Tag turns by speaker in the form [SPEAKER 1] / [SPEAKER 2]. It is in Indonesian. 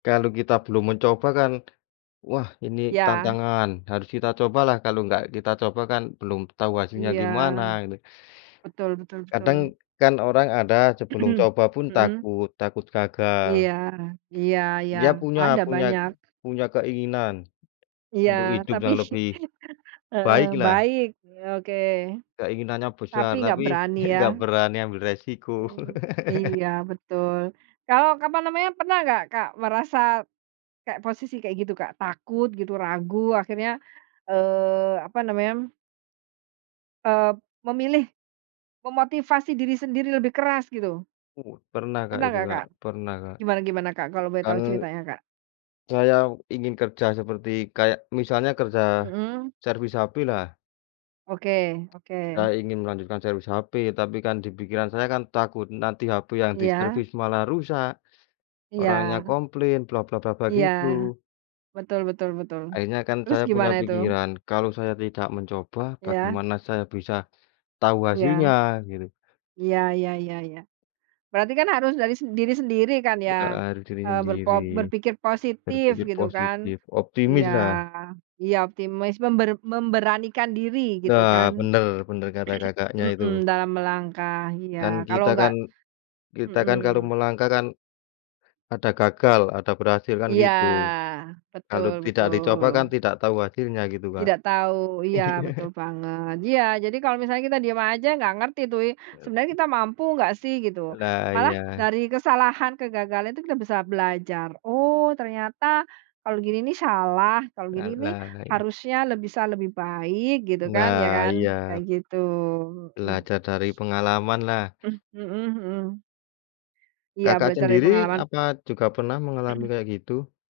[SPEAKER 1] Kalau kita belum mencoba kan, wah ini
[SPEAKER 2] Iya.
[SPEAKER 1] tantangan. Harus kita cobalah kalau enggak kita coba kan belum tahu hasilnya
[SPEAKER 2] Iya.
[SPEAKER 1] gimana ini.
[SPEAKER 2] Betul betul betul.
[SPEAKER 1] Kadang, kan orang ada sebelum coba pun
[SPEAKER 2] Mhm.
[SPEAKER 1] takut takut gagal.
[SPEAKER 2] Iya iya iya,
[SPEAKER 1] Dia punya
[SPEAKER 2] ada
[SPEAKER 1] punya
[SPEAKER 2] banyak.
[SPEAKER 1] punya keinginan,
[SPEAKER 2] Iya
[SPEAKER 1] untuk hidup
[SPEAKER 2] tapi
[SPEAKER 1] yang lebih,
[SPEAKER 2] heeh,
[SPEAKER 1] baik lah.
[SPEAKER 2] baik, e oke.
[SPEAKER 1] Keinginannya
[SPEAKER 2] Tapi
[SPEAKER 1] besar
[SPEAKER 2] nggak
[SPEAKER 1] tapi
[SPEAKER 2] berani
[SPEAKER 1] nggak
[SPEAKER 2] ya?
[SPEAKER 1] nggak berani ambil resiko.
[SPEAKER 2] Mhm mhm. Iya, betul. Kalau, apa namanya, pernah nggak Kak merasa, kayak posisi kayak gitu Kak? Takut gitu, ragu akhirnya, eee, apa namanya eee, memilih, memotivasi diri sendiri lebih keras gitu.
[SPEAKER 1] U pernah Kak
[SPEAKER 2] Pernah
[SPEAKER 1] itu
[SPEAKER 2] nggak
[SPEAKER 1] Kak
[SPEAKER 2] Kak?
[SPEAKER 1] pernah, Kak.
[SPEAKER 2] Gimana gimana Kak, kalau boleh
[SPEAKER 1] Kan,
[SPEAKER 2] tahu ceritanya, Kak?
[SPEAKER 1] saya ingin kerja seperti kayak misalnya kerja,
[SPEAKER 2] Mhm.
[SPEAKER 1] servis hape lah
[SPEAKER 2] Oke oke.
[SPEAKER 1] Saya ingin melanjutkan servis hape, tapi kan di pikiran saya kan takut. Nanti hape yang
[SPEAKER 2] Iya.
[SPEAKER 1] diservis malah rusak, orangnya
[SPEAKER 2] Iya.
[SPEAKER 1] komplain bla bla bla bla,
[SPEAKER 2] Iya.
[SPEAKER 1] gitu.
[SPEAKER 2] Betul betul betul,
[SPEAKER 1] Akhirnya kan
[SPEAKER 2] terus
[SPEAKER 1] saya punya
[SPEAKER 2] gimana itu?
[SPEAKER 1] pikiran, kalau saya tidak mencoba,
[SPEAKER 2] Iya.
[SPEAKER 1] bagaimana saya bisa, tahu hasilnya,
[SPEAKER 2] Iya.
[SPEAKER 1] gitu.
[SPEAKER 2] Iya iya iya iya. Berarti kan harus dari s diri sendiri kan
[SPEAKER 1] I
[SPEAKER 2] ya,
[SPEAKER 1] heeh, mikir
[SPEAKER 2] eee, ber po
[SPEAKER 1] sendiri.
[SPEAKER 2] berpikir positif
[SPEAKER 1] Berpikir
[SPEAKER 2] gitu kan?
[SPEAKER 1] positif, optimis
[SPEAKER 2] Iya
[SPEAKER 1] lah.
[SPEAKER 2] iya optimis member memberanikan diri gitu
[SPEAKER 1] Nah,
[SPEAKER 2] kan.
[SPEAKER 1] bener bener kata Kakaknya
[SPEAKER 2] Mhm,
[SPEAKER 1] itu.
[SPEAKER 2] dalam melangkah, iya.
[SPEAKER 1] Kan,
[SPEAKER 2] Kalau
[SPEAKER 1] kita
[SPEAKER 2] nggak
[SPEAKER 1] kan kita kan kalau
[SPEAKER 2] mhm.
[SPEAKER 1] melangkah kan, ada gagal, ada berhasil kan
[SPEAKER 2] Iya.
[SPEAKER 1] gitu. Kalau
[SPEAKER 2] Betul
[SPEAKER 1] tidak dicoba kan
[SPEAKER 2] betul.
[SPEAKER 1] tidak tahu hasilnya, gitu Kak.
[SPEAKER 2] Tidak tahu. Iya, betul
[SPEAKER 1] Iya.
[SPEAKER 2] banget. Iya, jadi kalau misalnya kita diam aja nggak ngerti tuh ya,
[SPEAKER 1] Iya
[SPEAKER 2] sebenarnya
[SPEAKER 1] sih.
[SPEAKER 2] kita mampu nggak sih gitu.
[SPEAKER 1] Lah,
[SPEAKER 2] Malah
[SPEAKER 1] iya.
[SPEAKER 2] dari kesalahan kegagalan itu kita bisa belajar, "Oh ternyata, kalau gini nih salah, kalau
[SPEAKER 1] La
[SPEAKER 2] gini nih
[SPEAKER 1] lah, iya.
[SPEAKER 2] harusnya" le "bisa lebih baik" gitu kan ya
[SPEAKER 1] Nah,
[SPEAKER 2] kan? Kayak
[SPEAKER 1] iya.
[SPEAKER 2] gitu, mhm.
[SPEAKER 1] Belajar dari pengalaman lah.
[SPEAKER 2] Mhm mhm. Iya,
[SPEAKER 1] Kakak
[SPEAKER 2] belajar dari
[SPEAKER 1] sendiri,
[SPEAKER 2] pengalaman.
[SPEAKER 1] apa juga pernah mengalami kayak gitu?